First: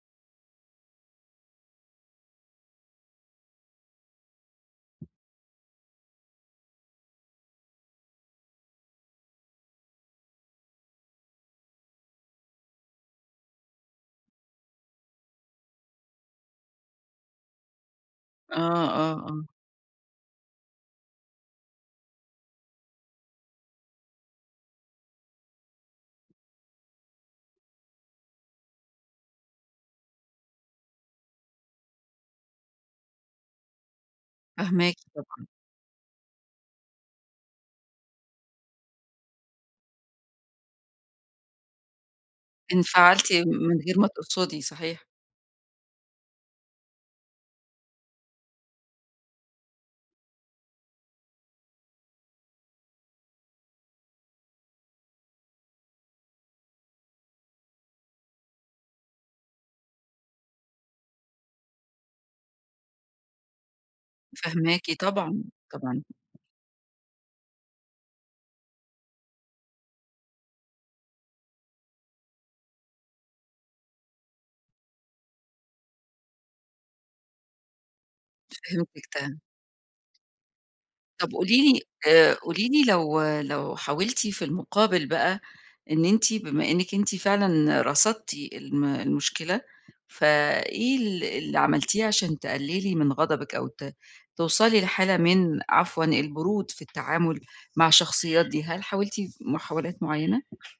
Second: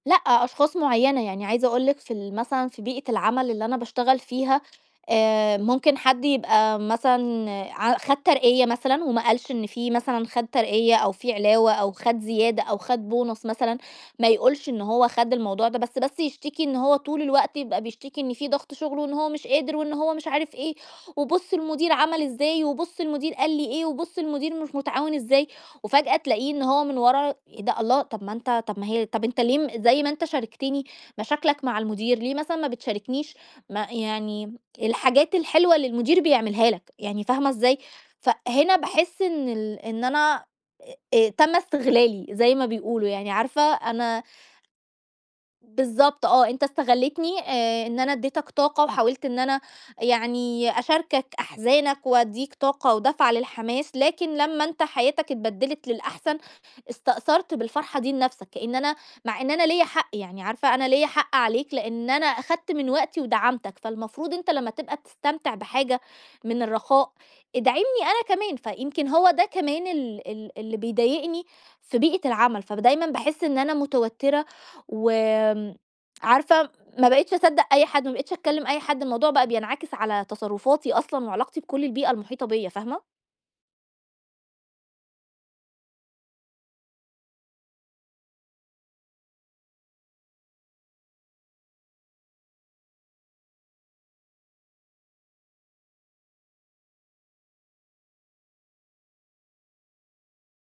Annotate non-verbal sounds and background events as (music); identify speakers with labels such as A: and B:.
A: لأ، أشخاص مُعيّنة، يعني عايزة أقول لِك في ال مثلًا، في بيئة العمل اللي أنا باشتغل فيها، آآ ممكن حد يبقى مثلًا ع خَد ترقية مثلًا، وما قالش إن فيه مثلًا خَد ترقية أو فيه علاوة أو خَد زيادة أو خَد بونص مثلًا، ما يقولش إن هو خَد الموضوع ده، بس بس يشتكي إن هو طول الوقت يبقى بيشتكي إن فيه
B: آه،
A: ضغط شُغل، وإن
B: آه،
A: هو
B: آه.
A: مش قادر، وإن هو مش عارف إيه، وبُص المدير عمل إزاي، وبُص المدير قال لي إيه، وبُص المدير مش مُتعاون إزاي، وفجأة تلاقيه إن هو من ورا ده الله! طب ما أنت طب ما هي طب أنت ليه م زي ما أنت شاركتني مشاكلك مع المدير، ليه مثلًا ما بتشاركنيش ما يعني
B: فاهماكِ
A: الحاجات
B: طبعًا.
A: الحلوة اللي المدير بيعملها لك! يعني فاهمة إزاي؟ ف هنا باحِسّ إن ال إن أنا آآ آآ تَمّ استغلالي، زي ما بيقولوا يعني
B: انفعلتِ
A: عارفة
B: من غير ما
A: أنا
B: تقصدي، صحيح.
A: بالضبط آه، أنت استَغلِّيتني آآ إن أنا أدِّيتك طاقة، وحاولت إن أنا يعني أشاركك أحزانك وأدِّيك طاقة ودفعة للحماس، لكن لمّا أنت حياتك اتبدلت للأحسن، استأثرت بالفرحة دي لنفسك، كأن أنا مع إن أنا ليّا حق، يعني عارفة أنا ليّا حق عليك، لإن أنا أخدت من وقتي ودعمتك، فالمفروض أنت لمّا
B: فاهماكِ
A: تبقى
B: طبعًا،
A: تستمتع بحاجة
B: طبعًا.
A: من الرَّخاء، ادعمني أنا كمان، فيمكن هو ده كمان ال ال اللي بيضايقني في بيئة العمل، فدايمًا باحِسّ إن أنا متوتّرة وآمم، عارفة ما بقيتش أصدَّق أي حد، ما بقيتش أتكلِّم أي حد،
B: فهمتِك،
A: الموضوع
B: (unintelligible)
A: بقى بينعكس على تصرُّفاتي أصلًا
B: طب
A: وعلاقتي
B: قولي لي
A: بكُلّ البيئة
B: آآ
A: المُحيطة
B: قولي
A: بيّا،
B: لي
A: فاهمة؟
B: لو لو حاولتِ في المُقابل بَقَى، إن أنتِ بما إنِك أنتِ فعلًا رصدتِ الم المشكلة، ف إيه ال اللي عملتيه عشان تقللي من غضبِك، أو ت توصلي لحالة من عفوًا البرود في التعامُل مع الشخصيات دي، هل حاولتِ محاولات مُعيّنة؟